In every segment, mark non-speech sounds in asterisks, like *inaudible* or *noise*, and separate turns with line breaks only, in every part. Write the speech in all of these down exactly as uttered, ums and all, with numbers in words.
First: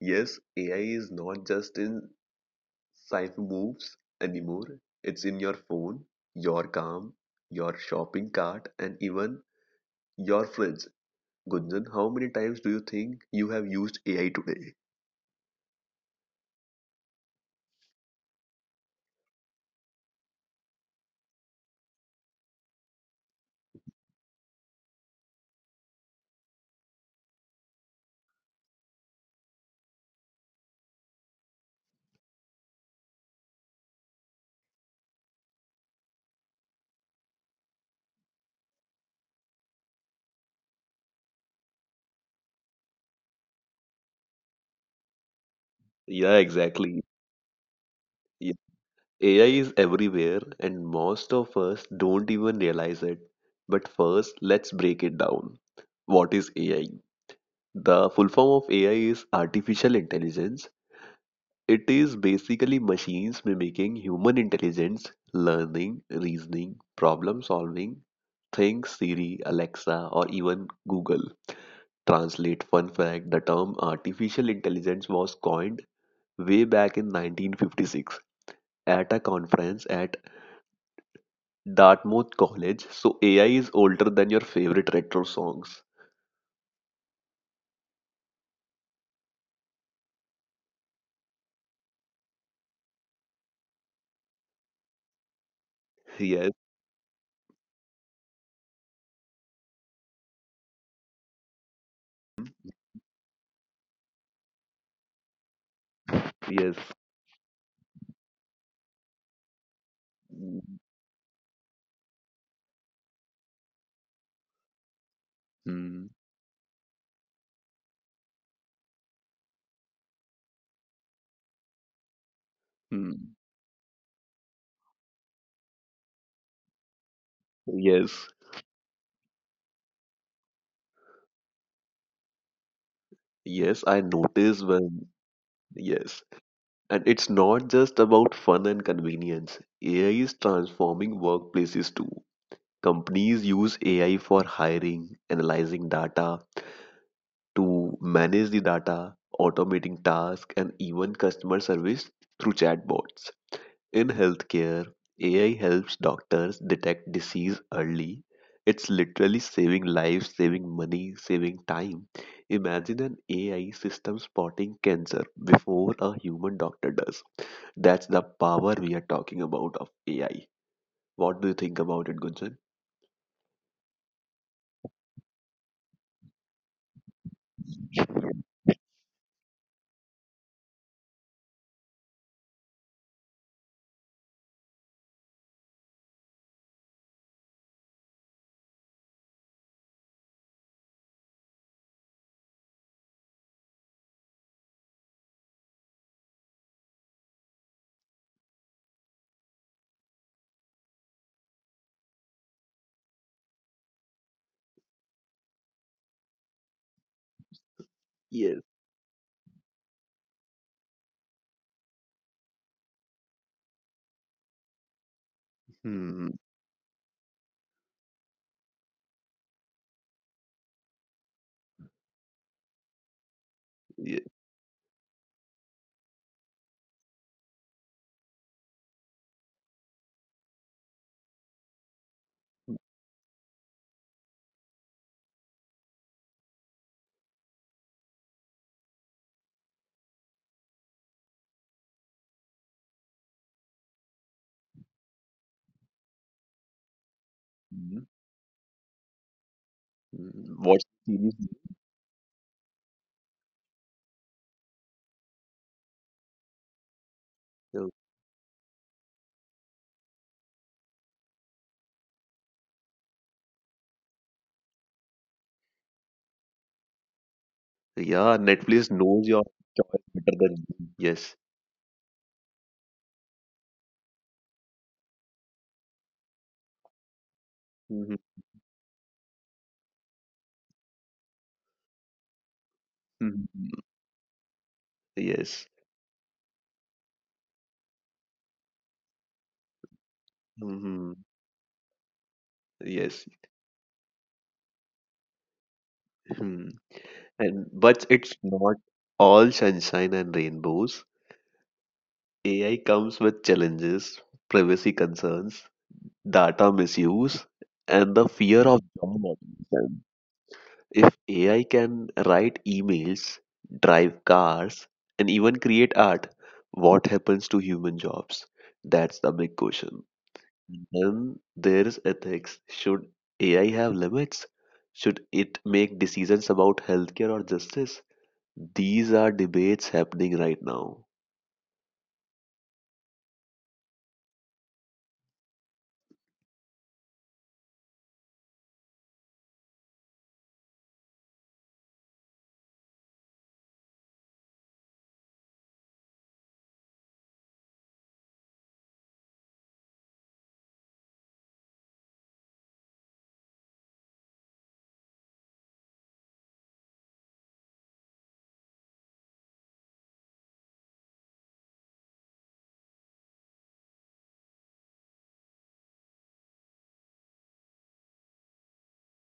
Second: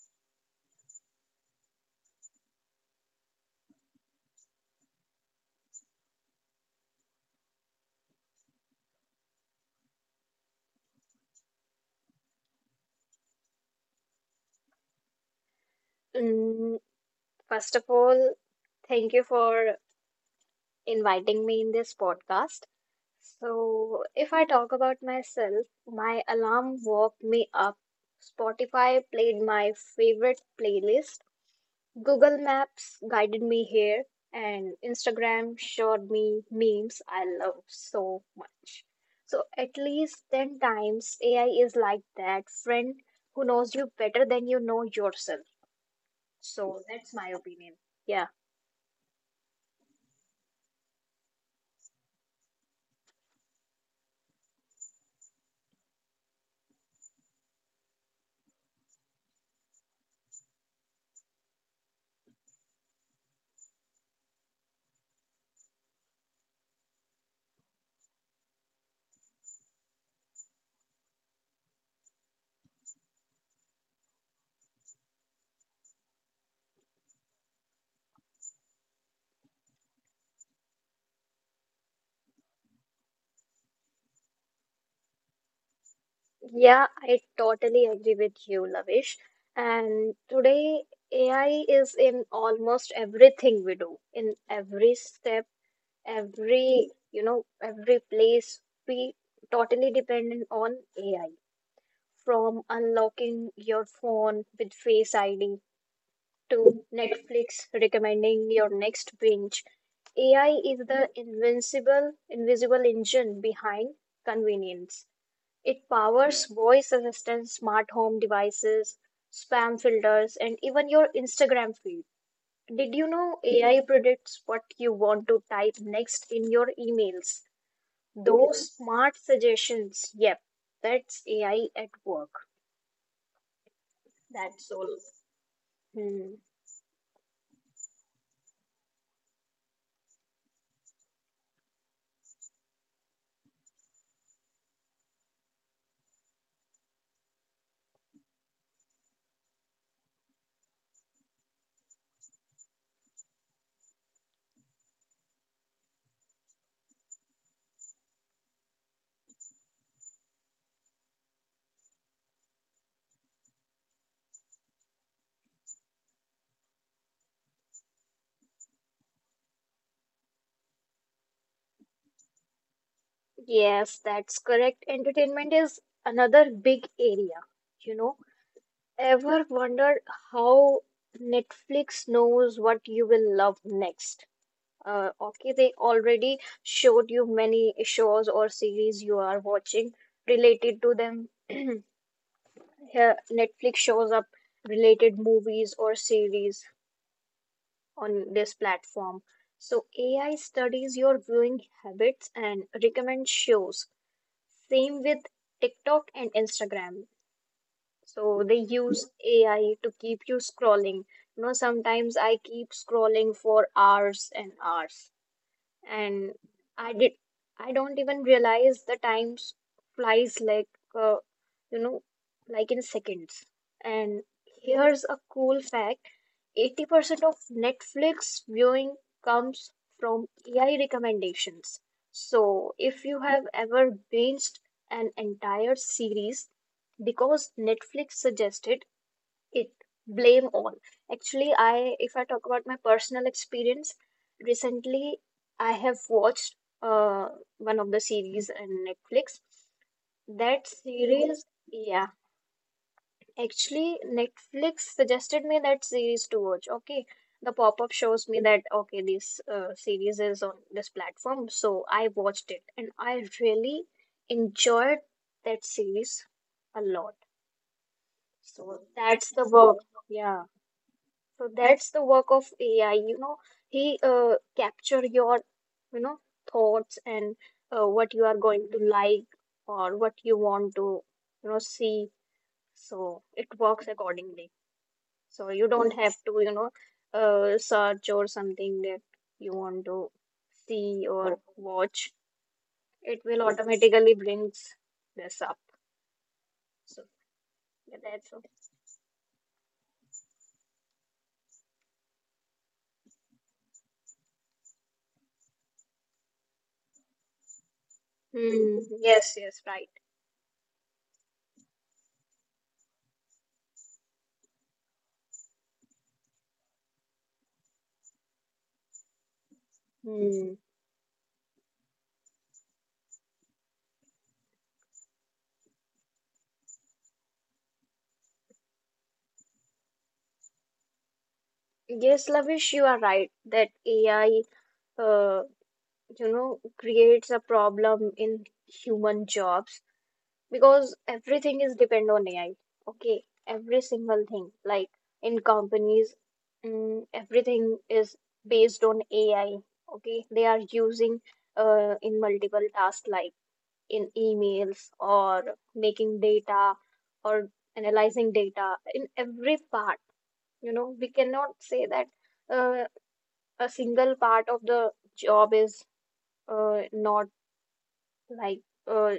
Yes, A I is not just in cyber moves anymore, it's in your phone, your car, your shopping cart, and even your fridge. Gunjan, how many times do you think you have used A I today?
Mm, First of all, thank you for inviting me in this podcast. So, if I talk about myself, my alarm woke me up. Spotify played my favorite playlist. Google Maps guided me here, and Instagram showed me memes I love so much. So, at least ten times, A I is like that friend who knows you better than you know yourself.
Yeah,
So,
exactly.
that's my opinion. Yeah.
A I is everywhere, and most of us don't even realize it. But first, let's break it down. What is A I? The full form of A I is artificial intelligence. It is basically machines mimicking human intelligence, learning, reasoning, problem solving. Think Siri, Alexa, or even Google Translate. Fun fact, the term artificial intelligence was coined way back in nineteen fifty-six at a conference at Dartmouth College. So A I is older than your favorite retro songs.
Yeah, I totally agree with you, Lavish. And today, A I is in almost everything we do, in every step,
Yes,
every, you know, every place. We totally dependent on A I. From unlocking your phone with Face I D
yes.
to Netflix recommending your next binge, A I is the invincible, invisible engine behind convenience. It
Mm,
powers voice assistants, smart home devices, spam filters, and even your Instagram feed. Did you
mm.
know A I predicts what you want to type next in your emails?
Yes,
Those smart suggestions. Yep, that's A I at work.
yes, I notice when. Yes.
Hmm.
And it's not just about fun and convenience. A I is transforming workplaces too. Companies use A I for hiring, analyzing data, to manage the data, automating tasks, and even customer service through chatbots. In healthcare, A I helps doctors detect disease early. It's literally saving lives, saving money, saving time. Imagine an A I system spotting cancer before a human doctor does. That's the power we are talking about of A I. What do you think about it, Gunjan?
Yes, that's correct. Entertainment is another big area. You know, ever wondered how Netflix knows what you will love next? Uh, okay, they already showed you many shows or series you are watching related to them. *clears throat* Here, Netflix shows up related movies or series on this platform. So A I studies your viewing habits and recommends shows. Same with TikTok and Instagram. So they
Yes.
use A I to keep you scrolling. You know, sometimes I keep scrolling for hours and hours.
Hmm.
And I did I don't even realize the time s- flies like uh, you know like in seconds.
Yeah.
And here's a cool fact: eighty percent of Netflix viewing comes from A I recommendations. So if you have ever binged an entire series because Netflix suggested it, blame all actually, I if I talk about my personal experience, recently I have watched uh one of
Hmm.
the series on Netflix.
Hmm.
That
What series? do
series Yeah, actually Netflix suggested me that series to watch. Okay, the
you-
pop-up shows me that, okay, this uh, series is on this platform, so I watched it and I really enjoyed that series a lot.
Yeah, Netflix knows
That's
your
the work
choice better
yeah
than you. Yes.
So that's the work of A I. You know, he uh, capture your, you know, thoughts and uh, what
Hmm.
you are going to like or what you want to, you know, see. So it works accordingly. So
Yes.
you don't have to, you know, uh, search or something that you want to see
Hmm.
or watch. It
Yes.
will automatically brings this up.
Hmm.
So
And
yeah,
but it's
that's all.
not all sunshine and rainbows. A I comes with challenges, privacy concerns, data misuse, and the fear of
Hmm.
job
Yes. Yes. Right.
automation. If A I can write emails, drive cars, and even create art, what happens to human jobs? That's the big question.
Hmm.
Then there is ethics. Should A I have limits? Should it make decisions about healthcare or justice? These are debates happening right now.
Yes, Lavish, you are right that A I uh, you know, creates a problem in human jobs because everything is depend on A I. Okay, every single thing, like in companies, mm, everything is based on A I. Okay, they are using uh, in multiple tasks like in emails or making data or analyzing data in every part. You know, we cannot say that uh, a single part of the job is uh, not like uh,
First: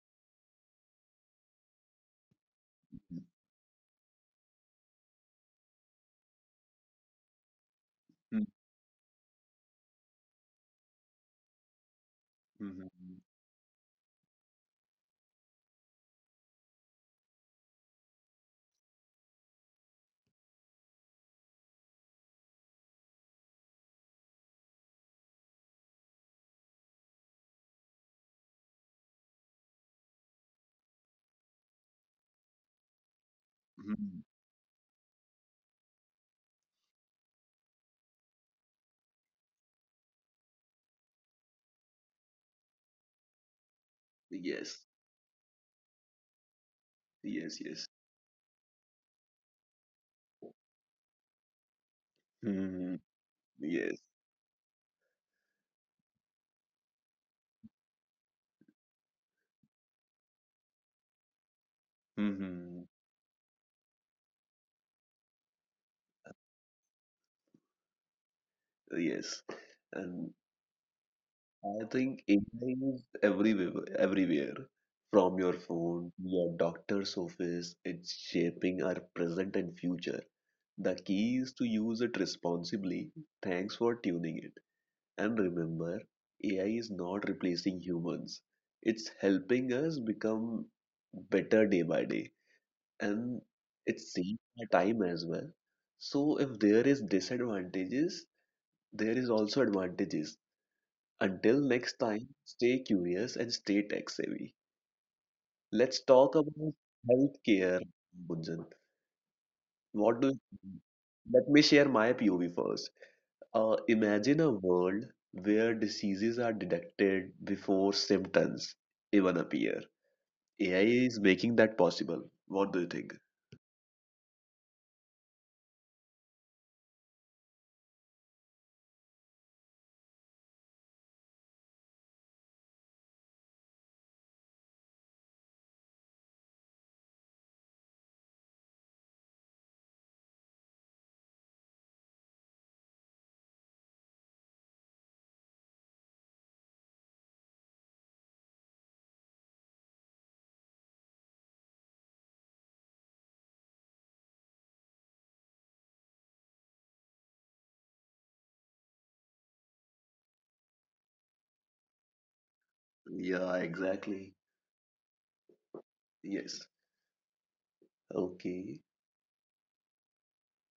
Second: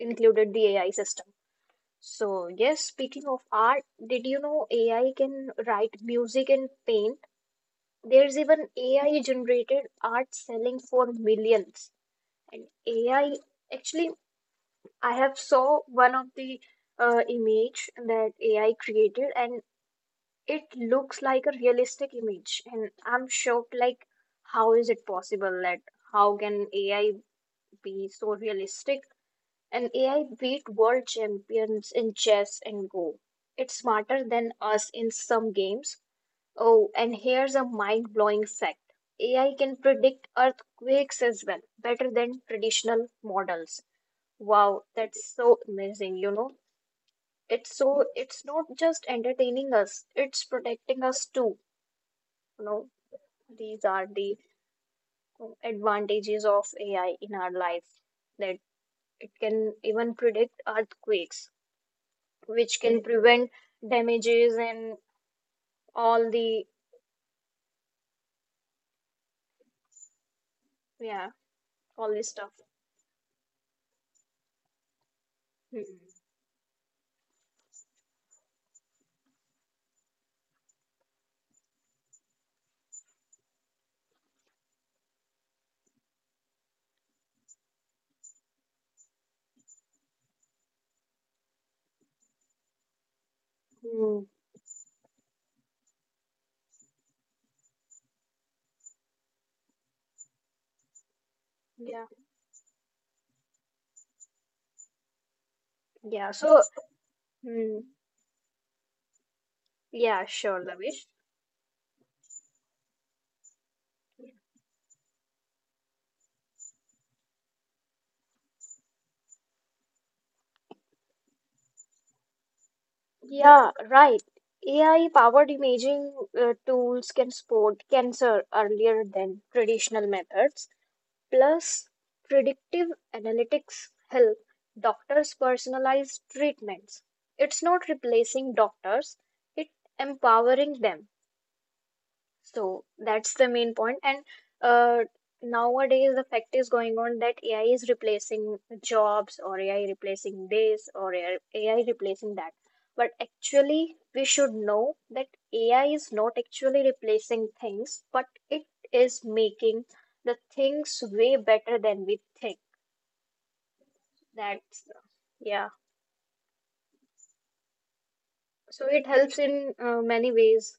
included the A I system. So yes, speaking of art, did you know A I can write music and paint? There's even A I generated art selling for millions. And
Mhm.
A I, actually, I have saw one of the uh, image that A I created, and it looks like a realistic image. And I'm shocked, like how is it possible that how can A I be so realistic? An A I beat world champions in chess and Go. It's smarter
Mhm.
than us in some games. Oh, and here's a mind-blowing fact. A I can predict earthquakes as well, better than traditional models.
Yes,
Wow, that's so amazing, you know.
yes,
It's
yes.
so it's not just entertaining us, it's protecting us too. You know,
Mhm.
these
Yes.
are the uh, advantages of A I in our life, that it can even predict earthquakes, which
Mhm.
can prevent damages and all the
Yes. And
yeah
I
all
think
this stuff.
A I is everywhere, everywhere. From your phone, your doctor's office, it's shaping our present and future. The key is to use it responsibly. Thanks for tuning in. And remember, A I is not replacing humans. It's helping us become better day by day. And it
Hmm.
saves my time as well. So if there is disadvantages, there is also advantages. Until next
yeah
time, stay curious and stay tech savvy. Let's
Yeah,
talk
so.
about
Hmm.
healthcare, Gunjan. What
Yeah,
do you
sure,
think?
Lavish.
Let me share my P O V first. Uh, imagine a world where diseases are detected before symptoms even appear. A I is making that possible. What do you think?
Yeah, right. A I powered imaging uh, tools can spot cancer earlier than traditional methods. Plus, predictive analytics help doctors personalize treatments. It's not replacing doctors, it's empowering them. So that's the main point. And uh, nowadays, the fact is going on that A I is replacing jobs, or A I replacing this, or A I replacing that. But actually, we should know that A I is not actually replacing things, but it is making the things way better than we think.
Yeah, exactly.
That's, yeah.
Yes. Okay.
So it helps in uh, many ways.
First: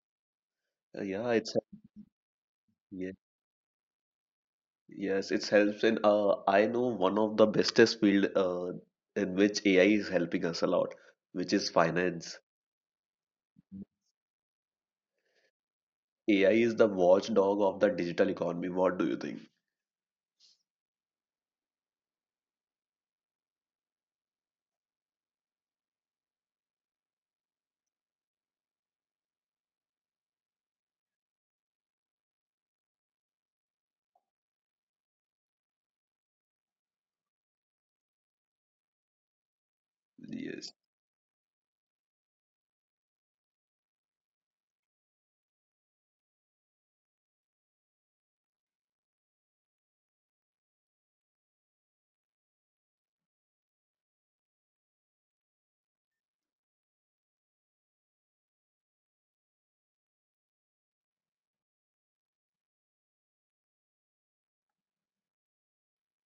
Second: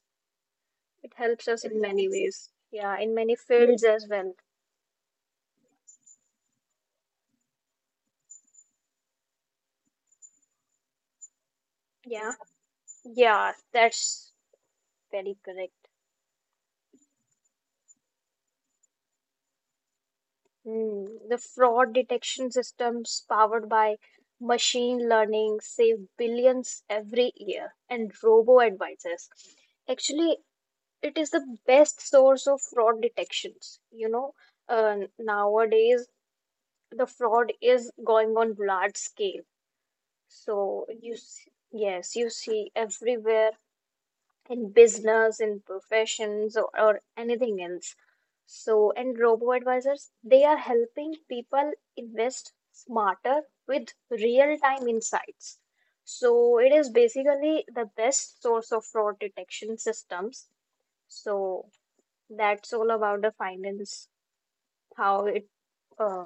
Uh,
It
yeah,
helps
it's
us in many ways. Yeah,
yeah,
in many fields as well.
yes, it helps in uh I know one of the bestest field uh in which A I is helping us a lot, which is
Yeah.
finance.
Yeah, that's very correct.
A I is the watchdog of the digital economy. What do you think?
Hmm. The fraud detection systems powered by machine learning save billions every year, and robo advisors. Actually, it is the best source of fraud detections. You know, uh, nowadays the fraud is going on large scale.
Yes.
So you, s- yes, you see everywhere in business, in professions, or, or anything else. So, and robo advisors, they are helping people invest smarter with real time insights. So, it is basically the best source of fraud detection systems. So, that's all about the finance, how it uh,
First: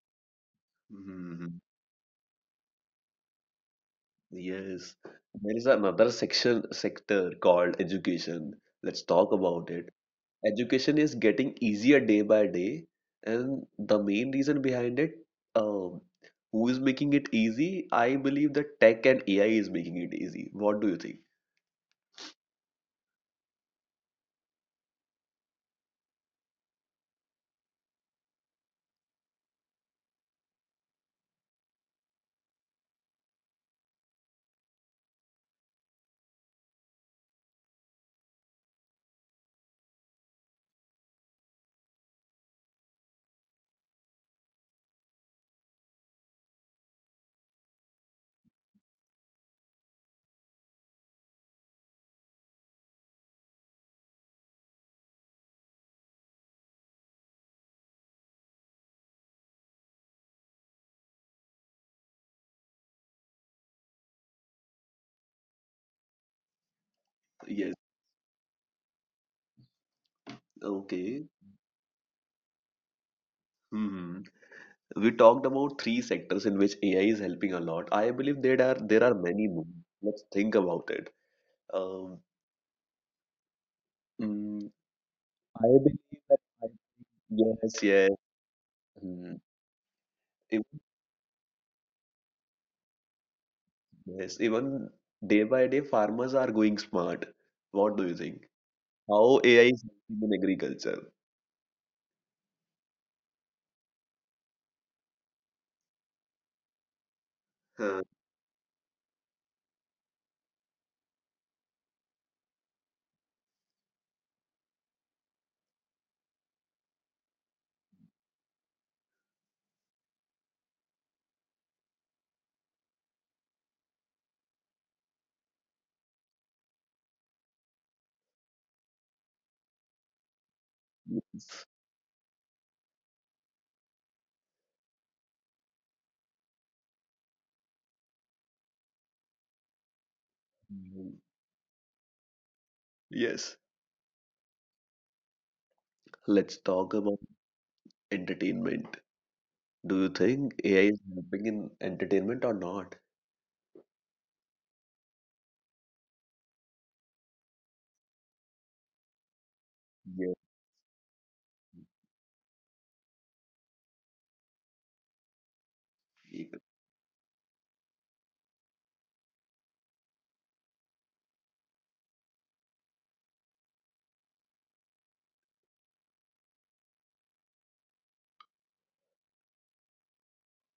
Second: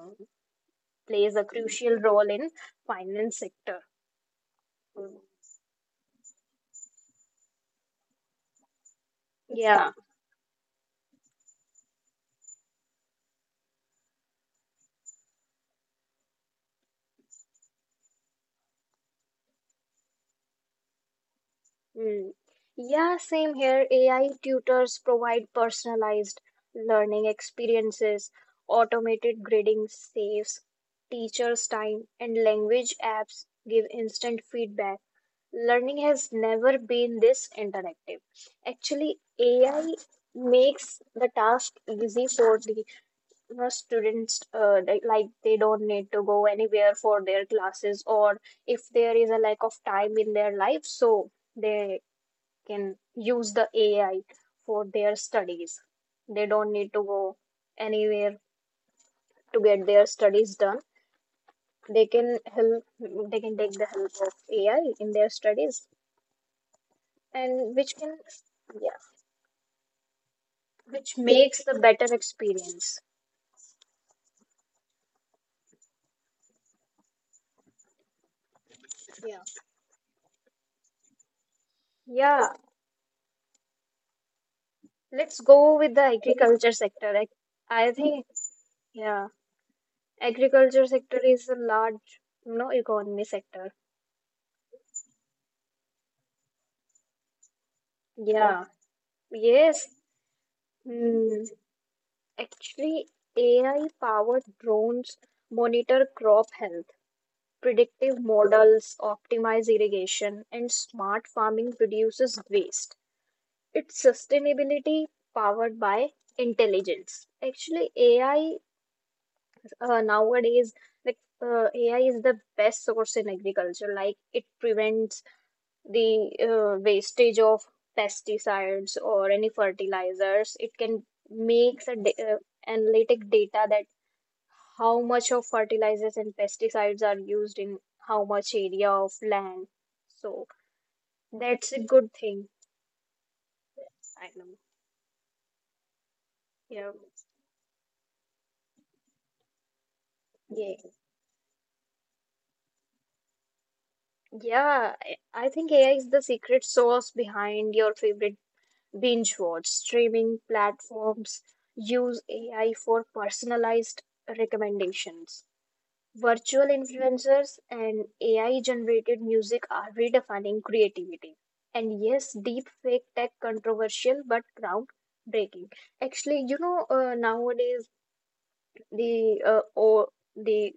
plays a crucial role in finance sector.
Yes, there is another section sector called education. Let's talk about it.
Yeah.
Education is getting easier day by day, and the main reason behind it, um, who is making it easy? I believe that tech and A I is making it easy. What do you think?
Mm. Yeah, same here. A I tutors provide personalized learning experiences, automated grading saves teachers' time, and language apps give instant feedback. Learning has never been this interactive. Actually, A I makes the task easy for the, you know, students, uh, like like they don't need to go anywhere for their classes, or if there is a lack of time in their life, so they can use the A I for their studies. They don't need to go anywhere to get their studies done. They can help. They can take the help of A I in their studies,
Yes,
and which can, yeah, which
okay.
makes the better experience.
Hmm. We talked about three sectors in which A I is helping a lot. I believe there are there are many more. Let's think about it. Um,
Yeah,
mm,
let's
I
go with the
believe that I,
agriculture sector. I, I
yes,
think yeah,
yes. Even,
agriculture sector is a large, you know, economy sector.
yes, even day by day, farmers are going smart. What do you think?
Yeah.
How A I is
Yes.
helping in agriculture?
Hmm. Actually, A I-powered drones monitor crop health,
Huh.
predictive models, optimize irrigation, and smart farming reduces waste. It's sustainability powered by intelligence. Actually, A I, uh, nowadays, like uh, A I is the best source in agriculture. Like it prevents the uh, wastage of pesticides or any fertilizers. It can makes a da- uh, analytic data that how much of fertilizers and pesticides are used in how much area of land. So
Mm.
that's a good thing.
Yes,
I know.
let's
Yeah.
talk about entertainment. Do you think
Yeah.
A I is helping in entertainment or not?
Yeah. I I think A I is the secret sauce behind your favorite binge watch.
Yes,
Streaming platforms use A I for personalized recommendations. Virtual influencers and A I generated music are redefining creativity. And yes, deep fake tech controversial but groundbreaking. Actually, you know, uh, nowadays the uh, or the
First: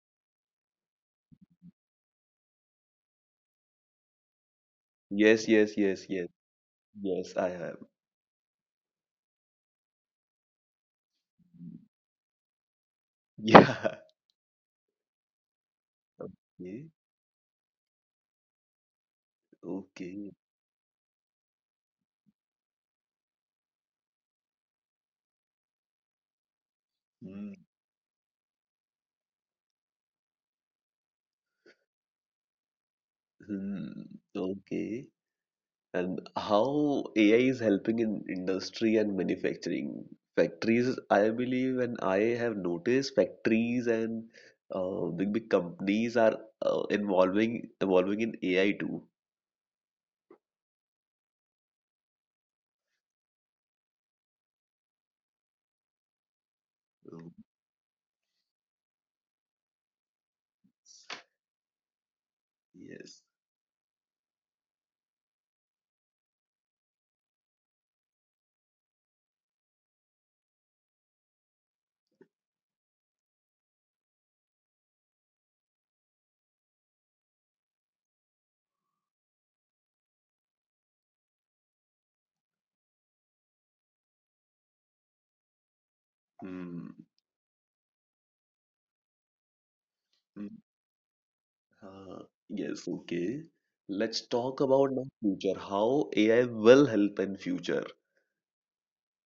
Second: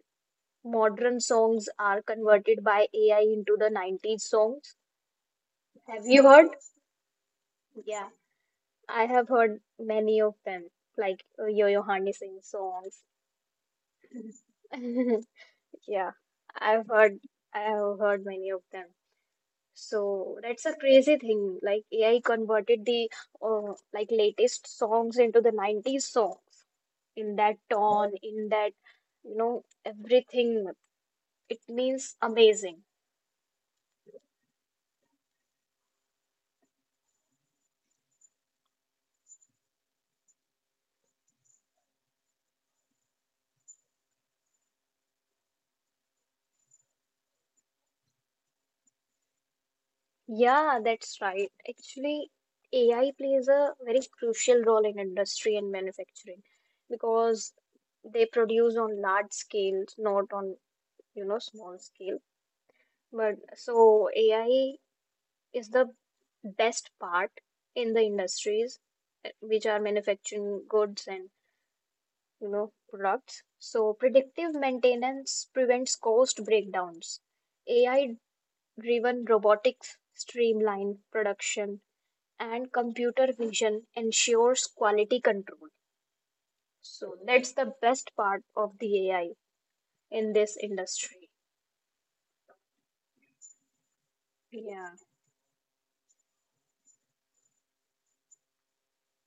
modern songs are converted by A I into the nineties songs.
yes, yes, yes,
Have you
yes,
heard?
yes, I have.
Yeah, I have heard many of them, like uh, Yo-Yo Honey Singh songs.
Yeah. *laughs*
*laughs* Yeah,
Okay,
I've heard I have heard many of them.
okay.
So that's a crazy thing. Like A I converted the uh, like latest songs into the nineties songs in
Hmm.
that tone, in that, you know, everything. It means amazing.
Hmm. Okay. And how A I is helping in industry and manufacturing. Factories, I believe, and I have noticed factories and uh, big big companies are uh, involving evolving in A I too.
Yeah, that's right. Actually, A I plays a very crucial role in industry and manufacturing
Um,
because they produce on large scales, not on, you know, small scale.
Yes.
But so A I is the best part in the industries uh, which are manufacturing goods and, you know, products. So predictive maintenance prevents cost breakdowns, AI driven robotics streamline production, and computer vision ensures quality control.
Hmm.
So that's the best part of the AI in
Hmm.
this industry.
Uh, yes. Okay. Let's talk
Yeah.
about now future. How A I will help in future.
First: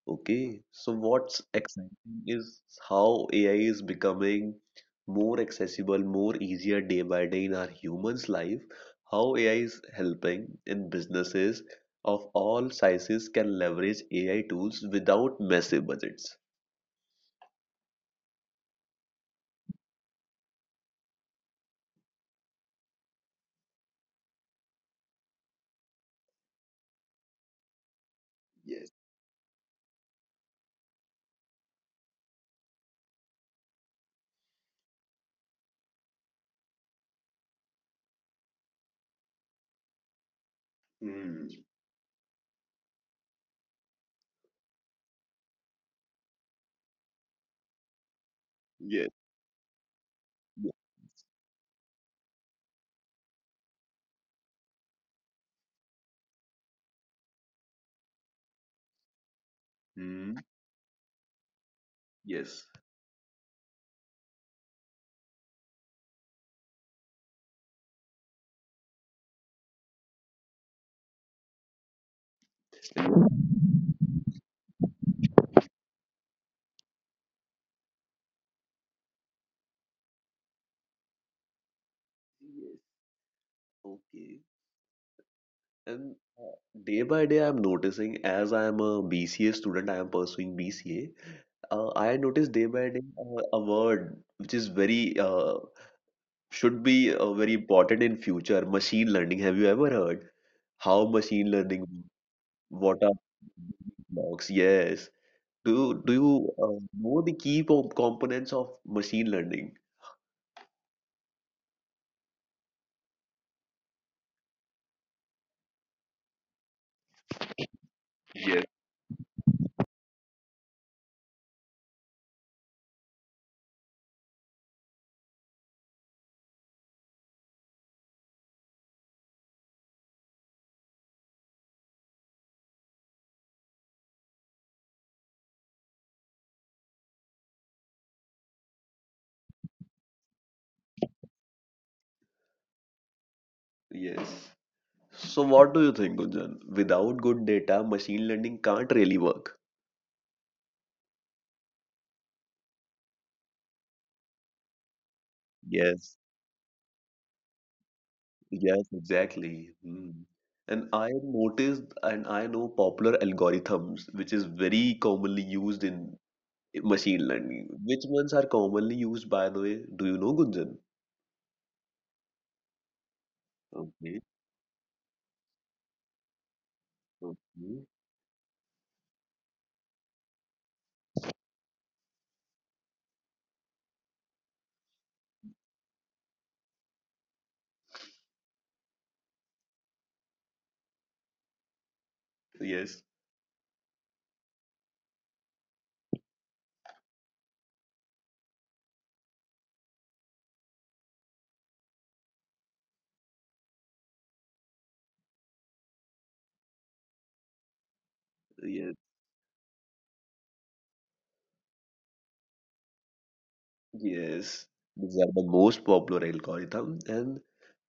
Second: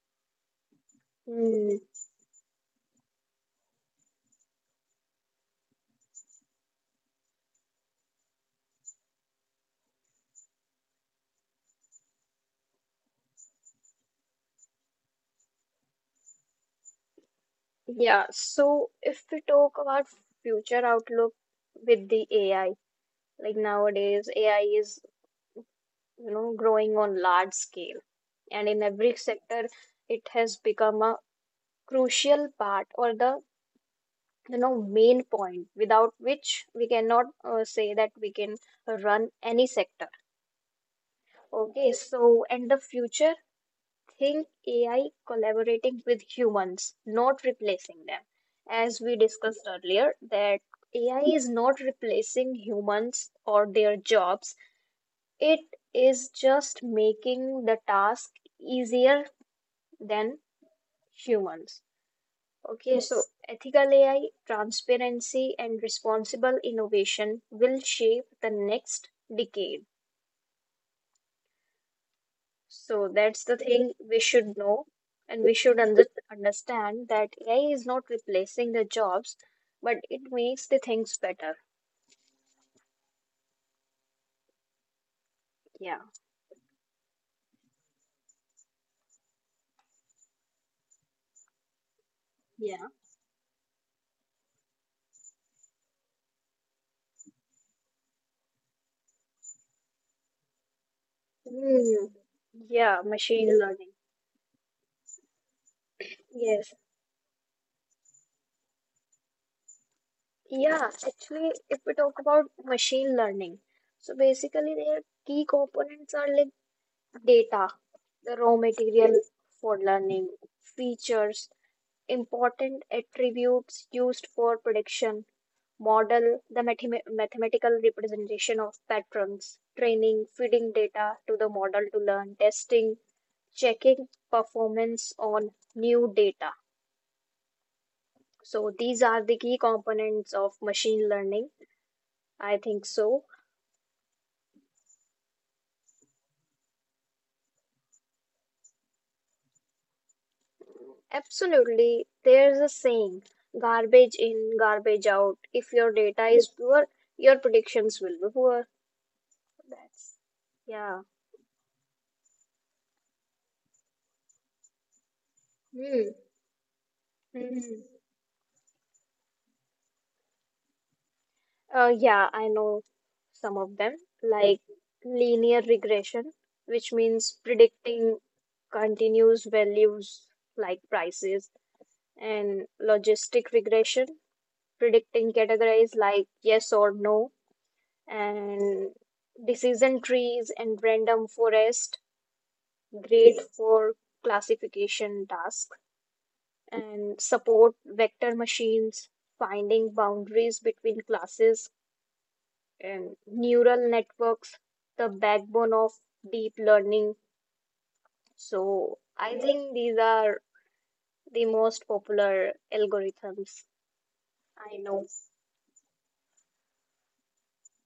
Okay, so what's
Hmm.
exciting is how A I is becoming more accessible, more easier day by day in our humans' life. How A I is helping in businesses of all sizes can leverage A I tools without massive budgets.
Yeah, so if we talk about future outlook with the AI, like nowadays, A I is, you know, growing on large scale, and in
Yes.
every sector, it has become a crucial part or the, you know, main point without which we cannot uh, say that we can run any sector.
Mm.
Okay, so and the future, think A I collaborating with humans, not replacing them. As
Yes.
we discussed earlier, that A I is not replacing humans or their jobs, it is just making the task easier
Hmm,
than humans.
yes.
Okay, so yes, ethical A I, transparency, and responsible innovation will shape the next decade. So that's the thing we should know, and we should under understand that A I is not replacing the jobs, but it makes the things better.
Yes. Okay.
Yeah.
And uh, day by day, I'm noticing as I'm a B C A student, I am pursuing B C A. Uh, I notice day by day uh, a word which is very uh, should be uh, very important in future. Machine learning. Have you ever heard how machine learning?
Hmm.
What
Yeah,
are
machine learning.
blocks? Yes. Do you- do you uh, know the key po- components of machine learning?
Yeah, actually, if we talk about machine learning, so basically their key components are like data, the raw
Yes.
material for learning, features, important attributes used for prediction, model, the mathema- mathematical representation of patterns, training, feeding data to the model to learn, testing, checking performance on new data. So these are the key components of machine learning. I think so.
Yes. So what do you think, Gunjan? Without good data, machine learning can't really work.
Absolutely. There's a saying, garbage in, garbage out. If your
Yes.
data is poor, your predictions will be poor.
Yes, exactly. Hmm. And
Yeah.
I noticed, and I know popular algorithms, which is very commonly used
Hmm.
in machine learning. Which ones are commonly used, by the way? Do you know, Gunjan?
Uh, yeah, I know some of them,
Okay.
like linear regression, which means
Okay.
predicting continuous values like prices, and logistic regression, predicting categories like yes or no, and decision trees and random forests
Yes.
great for classification tasks and support vector machines, finding boundaries between classes and neural networks, the backbone of deep learning.
Yes.
So I think these are the most popular algorithms
Yes.
I know.
These are the most popular algorithm, and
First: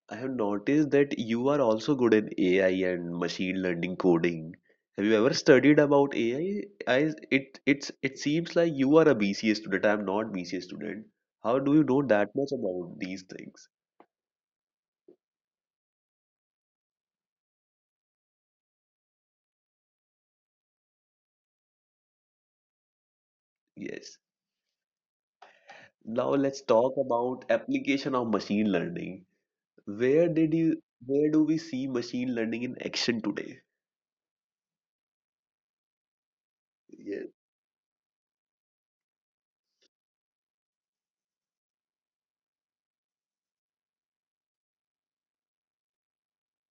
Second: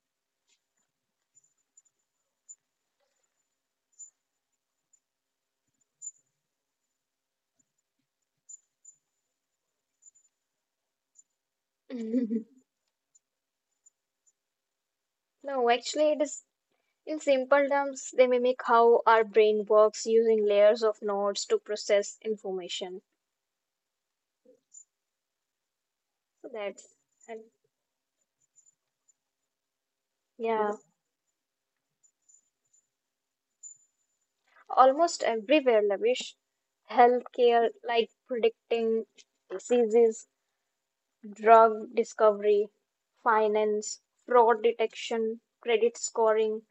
I have noticed that you are also good in A I and machine learning coding. Have you ever studied about A I? I, I it it's it seems like you are a B C A student. I am not B C A student. How do you know that much
*laughs*
about these things?
No, actually, it is in simple terms, they mimic how our brain works using layers of nodes to process information.
Yes. Now
So
let's
that's,
talk
and
about application of machine learning. Where did
yeah,
you Where do we see machine learning in action today?
almost everywhere, Lavish.
Yes.
Healthcare, like predicting diseases, drug discovery, finance, fraud detection, credit scoring,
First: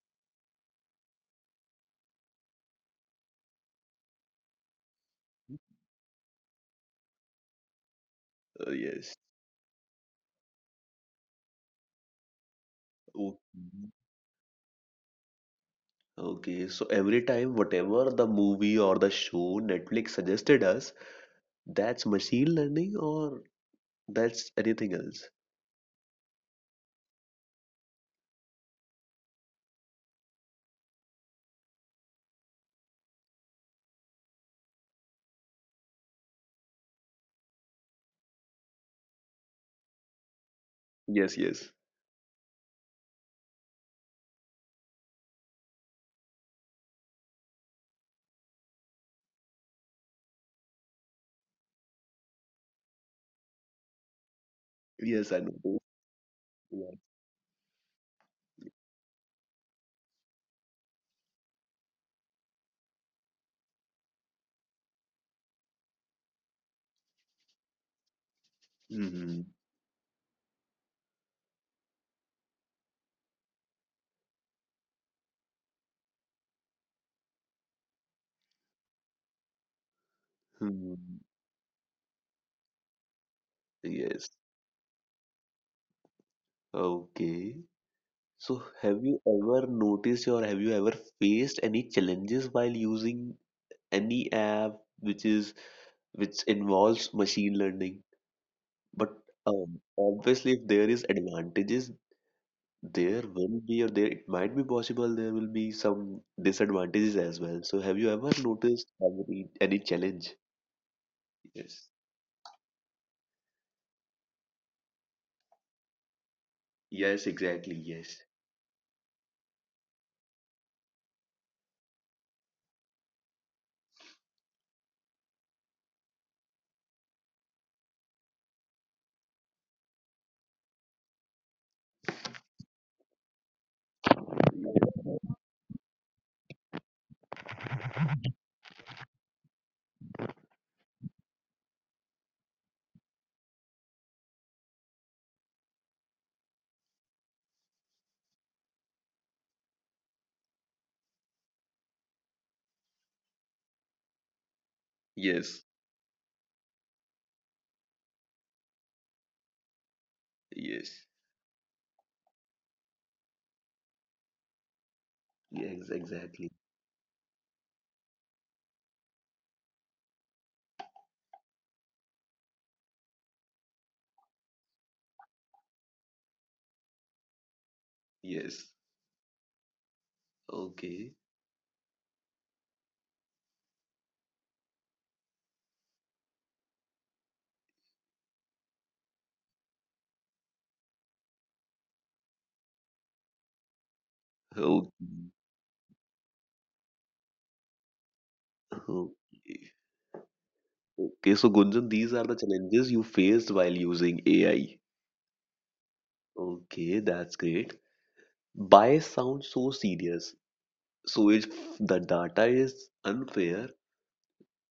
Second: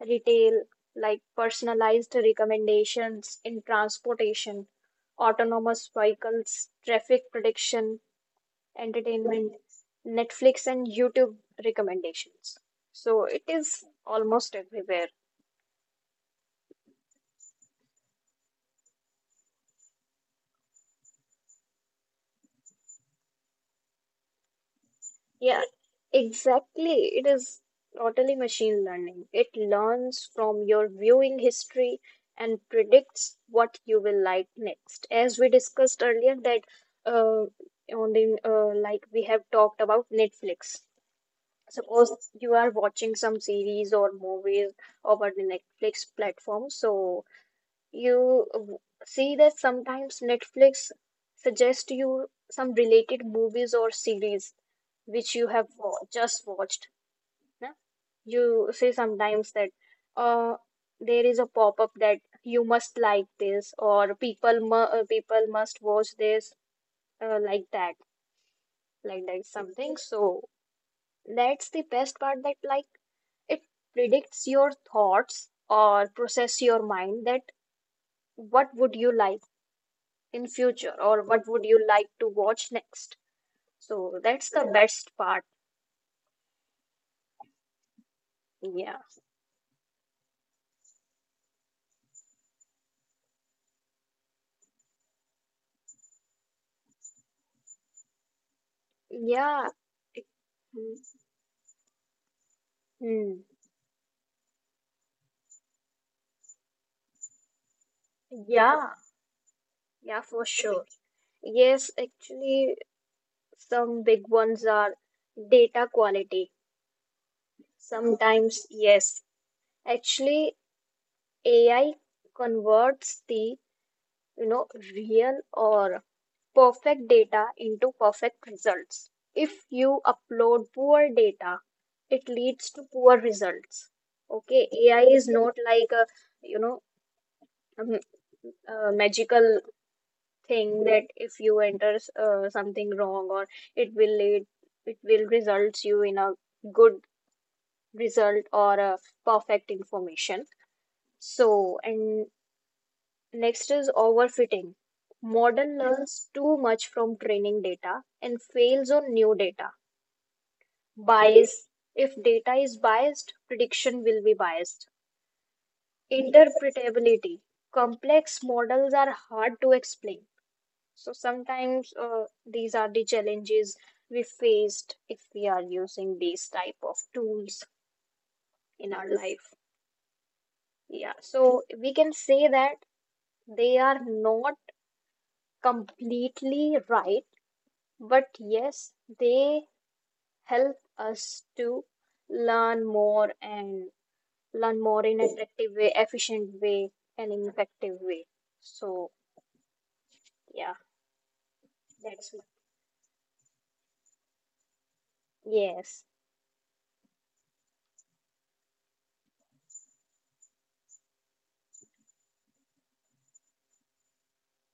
retail, like personalized recommendations in transportation, autonomous vehicles, traffic prediction,
Uh, yes.
entertainment, Netflix and YouTube recommendations. So it is
Okay.
almost everywhere.
Okay, so every time whatever the movie or the show Netflix suggested us, that's machine learning or that's anything else?
Yeah, exactly. It is totally machine learning. It learns from your viewing history and predicts what you will like next. As we discussed earlier, that uh, on the uh, like we have talked about Netflix.
Yes, yes.
Suppose you are watching some series or movies over the Netflix platform, so you uh, w- see that sometimes Netflix suggests you some related movies or series
Yes,
which
I
you
know,
have
both.
wa- just watched,
Yeah.
yeah? You say sometimes that uh, there is a pop-up that you must like this, or people mu uh, people must watch this, uh, like that, like that
Hmm.
something. So that's the best part that like it predicts your thoughts or process your mind that what would you like in future
Hmm.
or what would you like to watch next. So
Yes.
that's the best part.
Okay. So
Yeah.
have you ever noticed or have you ever faced any challenges while using any app which is which involves machine learning? But
Yeah.
um, obviously if there is advantages, there
Hmm.
will be or there it might be possible there will be some disadvantages as well. So have you ever noticed
Yeah.
any any
Yeah,
challenge?
for sure.
Yes.
Yes, actually, some big ones are data quality.
Yes, exactly. Yes.
Sometimes, yes, actually, A I converts the, you know, real or perfect data into perfect results. If you upload poor data, it leads to poor results. Okay, A I is not like a, you know, a m- a magical thing that if you enter s- uh, something wrong, or it will lead, it will results you in a good result or a perfect information. So and next is overfitting model,
Yes.
yeah, learns too much from training data and fails on new data.
Yes.
Bias, if data is biased prediction will be biased.
Yes, exactly.
Interpretability, complex models are hard to explain. So sometimes uh, these are the challenges we faced if we are using these type of tools
Yes.
in our life. Yeah,
Okay.
so we can say that they are not completely right, but yes, they help us to learn more and learn
Okay.
more in attractive way, efficient way, and in effective way. So
Okay.
yeah,
Okay. So, Gunjan, these are
that's
the challenges you faced while using A I.
yes.
Okay, that's great. Bias sounds so serious. So, if the data is unfair,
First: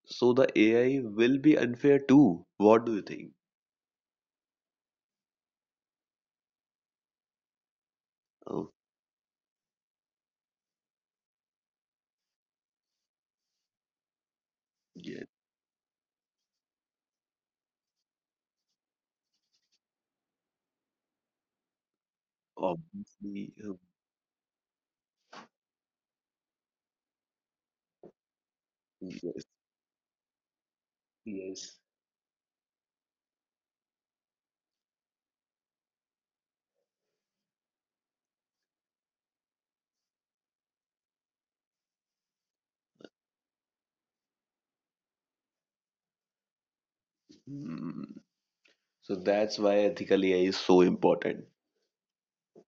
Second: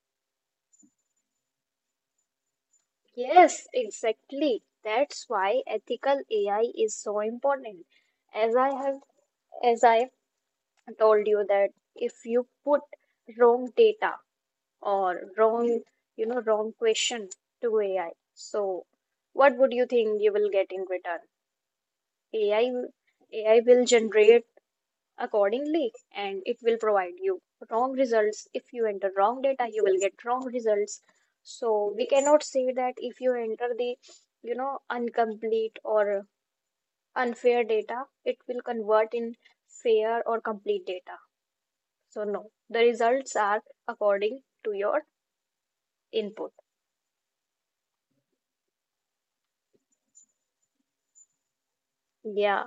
so the A I will be unfair too. What do you think?
Yes, exactly. That's why ethical A I is so important. As
Oh,
I have as I told you that if you put wrong data or
yeah,
wrong, you know, wrong question to A I, so what would you think you will get in return? A I will-
obviously.
A I
um,
will generate accordingly and it will provide you wrong results. If you enter wrong
Yes.
data you will get wrong results.
Yes.
So we cannot say that if you enter the, you know, incomplete or unfair data it will convert in fair or complete data. So no, the results are according to your input.
Hmm. So that's why ethical A I is so important.
Yeah,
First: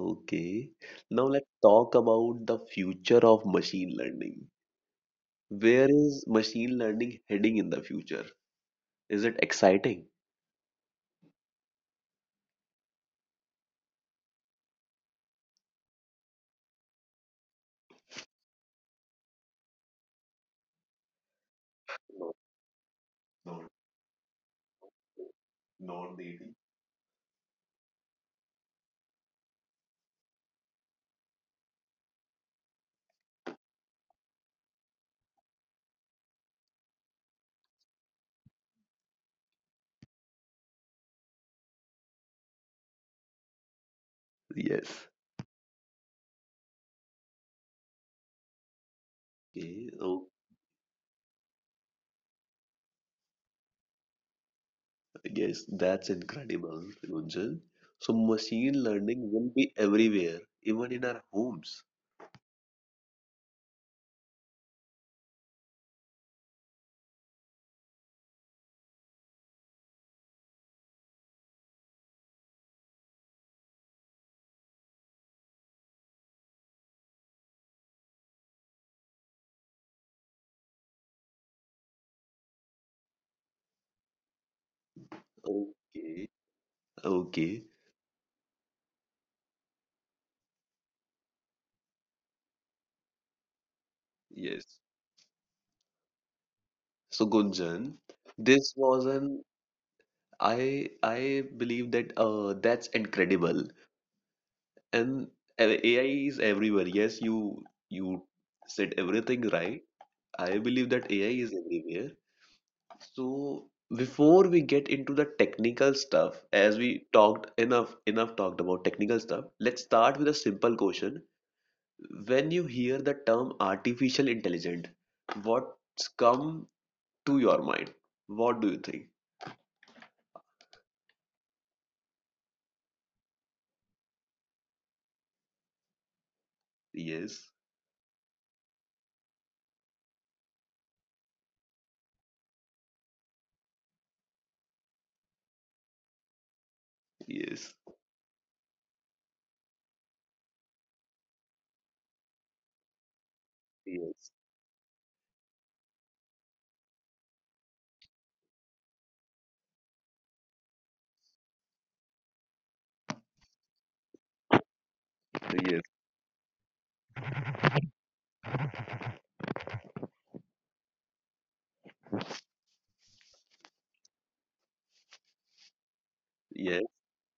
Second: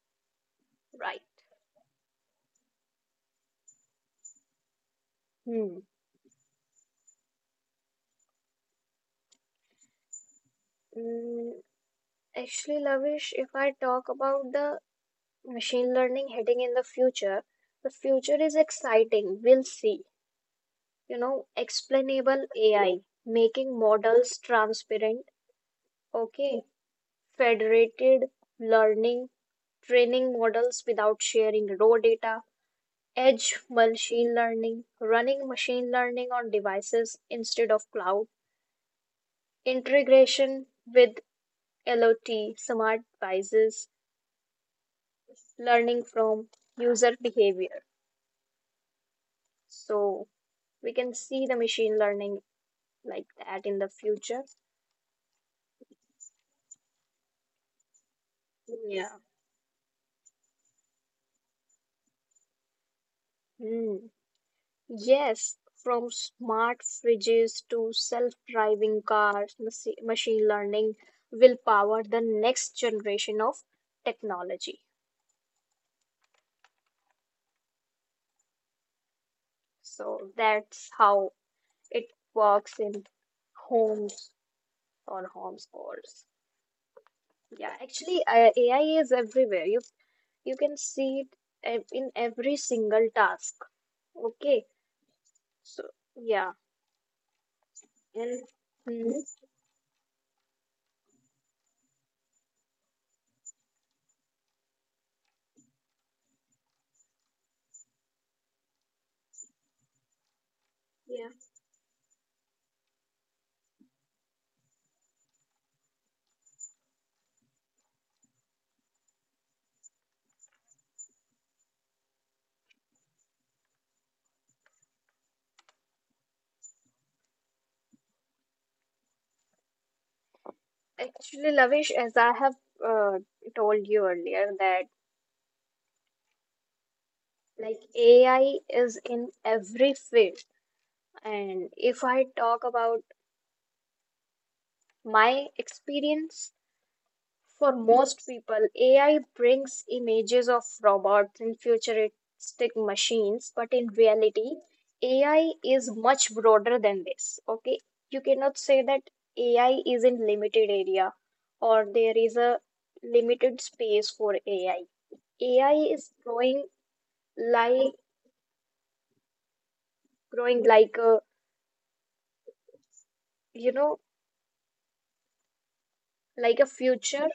Okay.
right.
Now let's talk about the future of machine learning.
Hmm.
Where is machine learning heading in the future? Is it exciting?
Mm, actually Lavish, if I talk about the machine learning heading in the future, the future is exciting. We'll see. You know,
No,
explainable A I,
not,
making models transparent,
not really.
okay, federated learning, training models without sharing raw data, edge machine learning, running machine learning on devices instead of cloud, integration with L O T, smart devices,
Yes.
learning from user behavior.
Okay. Oh,
So we can see the machine learning like that in the future.
yes, that's incredible, Runjan. So machine learning will be everywhere, even in our homes.
Hmm. Yes, from smart fridges to self-driving cars, machi- machine learning will power the next generation of technology. So that's how it works in homes or
Okay.
homeschools.
Okay.
Yeah, actually, uh, A I is everywhere. You you can see it ev- in every single task. Okay,
Yes.
so yeah.
So Gunjan, this was
Hmm.
an I I believe that uh that's incredible. And a- AI is everywhere. Yes, you you said everything right. I believe that A I is everywhere. So before we get into the technical stuff, as we talked enough enough talked about technical stuff, let's start with a simple question. When you hear the term artificial intelligence, what's come to your mind? What do you think?
Actually, Lavish, as I have uh, told you earlier that
Yes,
like A I is in every field. And if I talk about my experience, for
yes,
most people, A I brings images of robots and futuristic machines, but in
yes,
reality, A I is much broader than this. Okay, you cannot say that A I is in limited area or there is a limited space for A I. A I is growing like growing like a, you know, like a
yes.
future.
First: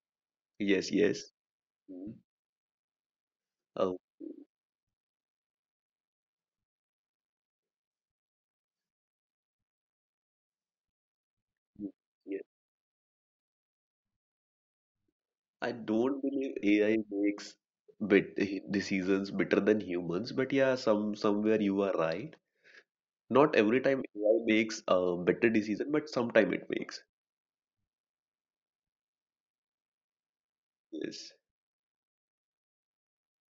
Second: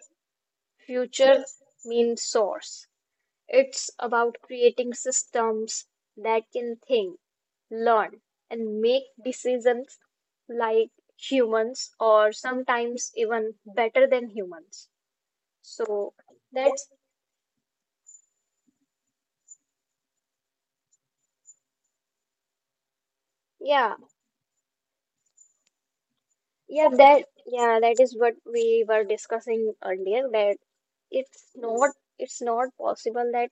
Yes, yes.
Future
Mhm.
means source. It's
Oh,
about creating systems that can think, learn, and make decisions like humans or
yeah.
sometimes even better than humans.
I
So
don't believe
that's
A I makes bit decisions better than humans, but yeah, some somewhere you are right. Not every
yeah,
time A I makes a better decision, but sometime it
yeah,
makes.
that yeah, that is what we were discussing earlier that
Yes.
it's not it's not possible that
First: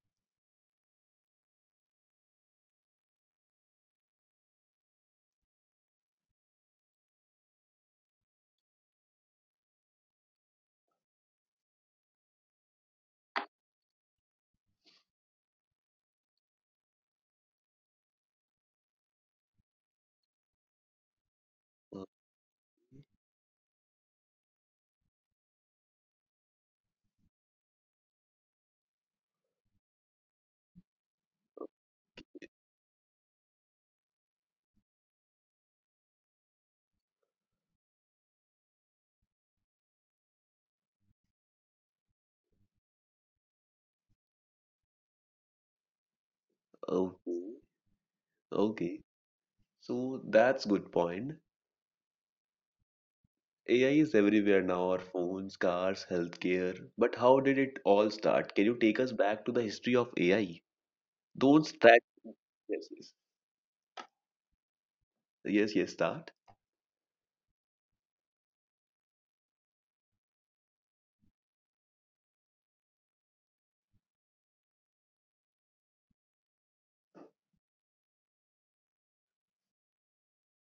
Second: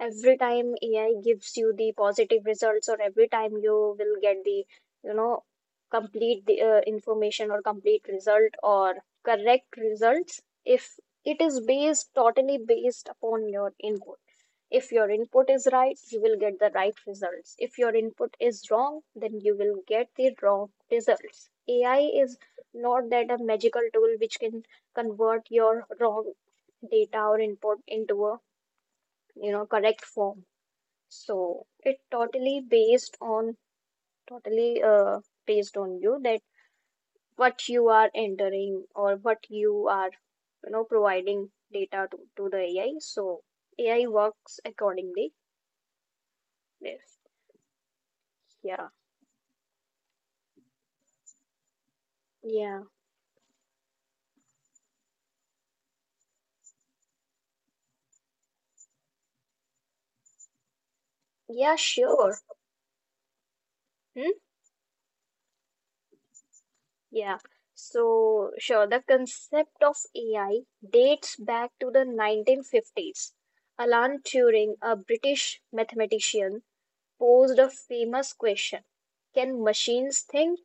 every time A I gives you the positive results, or every time you will get the, you know, complete the, uh, information or complete result or correct results if it is based totally based upon your input. If your input is right, you will get the right results. If your input is wrong, then you will get the wrong results. A I
Uh,
is not that a magical tool which can convert your wrong data or input into a, you know, correct form. So it totally based on totally uh, based on you that what you are entering or what you are, you know, providing data to, to the A I. So A I works accordingly. Yes.
Okay.
Yeah.
Okay. So that's good point.
Yeah,
A I is everywhere now, our phones, cars, healthcare. But how did it all start? Can you take us back to the history of A I? Don't
yeah,
start.
sure.
Yes, yes.
Hmm?
Yes, yes, start.
Yeah. So, sure, the concept of A I dates back to the nineteen fifties. Alan Turing, a British mathematician, posed a famous question, can machines think?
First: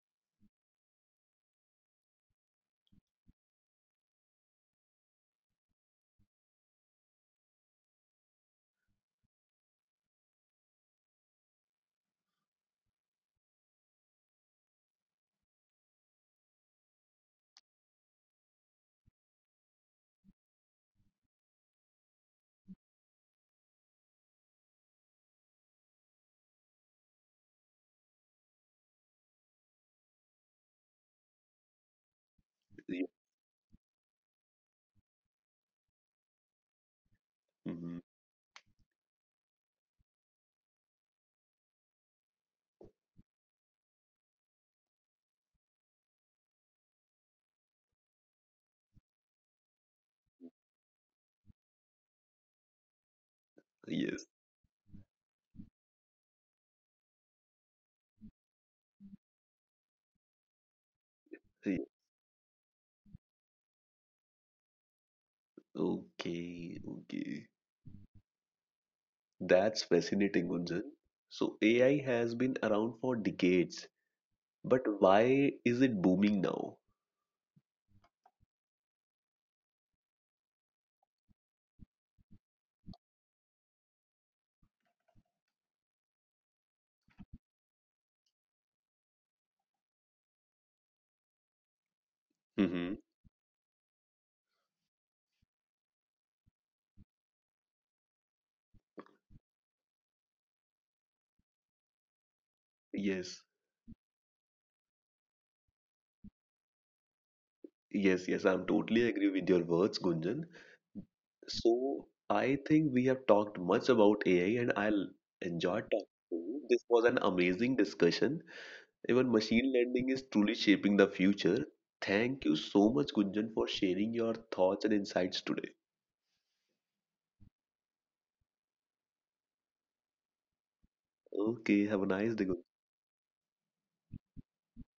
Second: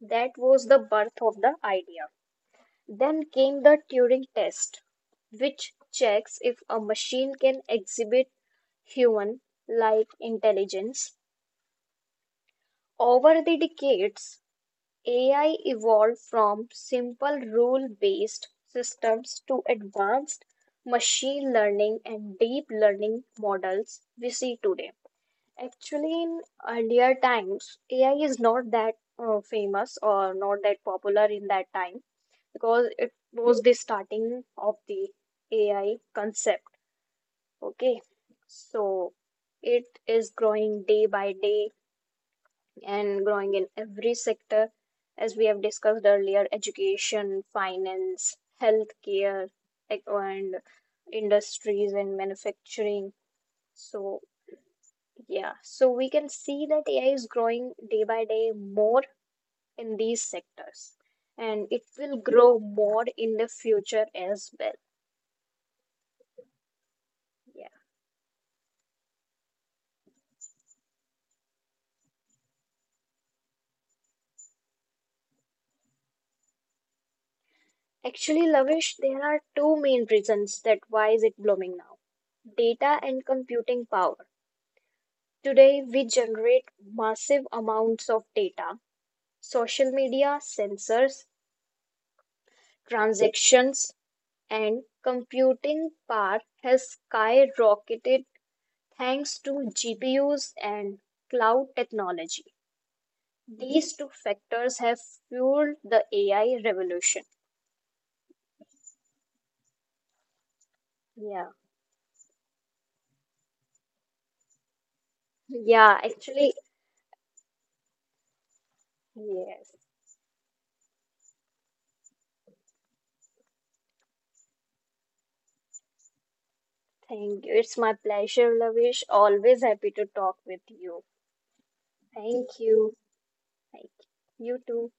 That was the birth of the idea. Then came the Turing test, which checks if a machine can exhibit human like intelligence. Over the decades, A I evolved from simple rule-based systems to advanced machine learning and deep learning models we see today. Actually, in earlier times, A I is not that uh, famous or not that popular in that time because it was the starting of the A I concept.
Mhm.
Okay, so it is growing day by day and growing in every sector, as we have discussed earlier, education, finance, healthcare, ec- and industries and manufacturing. So,
Yes.
yeah, so we can see that A I is growing day by day more in these sectors, and it
Yes.
will grow more in the future as well.
Okay. Okay.
Yeah.
That's fascinating, Gunjan. So A I has been around for decades, but why is it booming now?
Actually, Lavish, there are two main reasons that why is it blooming now, data and computing power. Today, we generate massive amounts of data. Social media, sensors,
Mm-hmm.
transactions, and computing power has skyrocketed thanks to G P Us and cloud technology.
Yes.
These two factors have fueled the A I revolution.
Yes. Yes. I'm totally agree with your words, Gunjan.
Yeah.
So I think we have talked much about A I, and I'll enjoy talking
Yeah,
to
actually,
you. This was an amazing discussion. Even machine learning is truly shaping the future. Thank you so much, Gunjan, for sharing your thoughts and insights today.
thank you. It's my pleasure, Lavish. Always happy to talk with you.
Okay, have a nice day.
Thank you. Thank you. You too.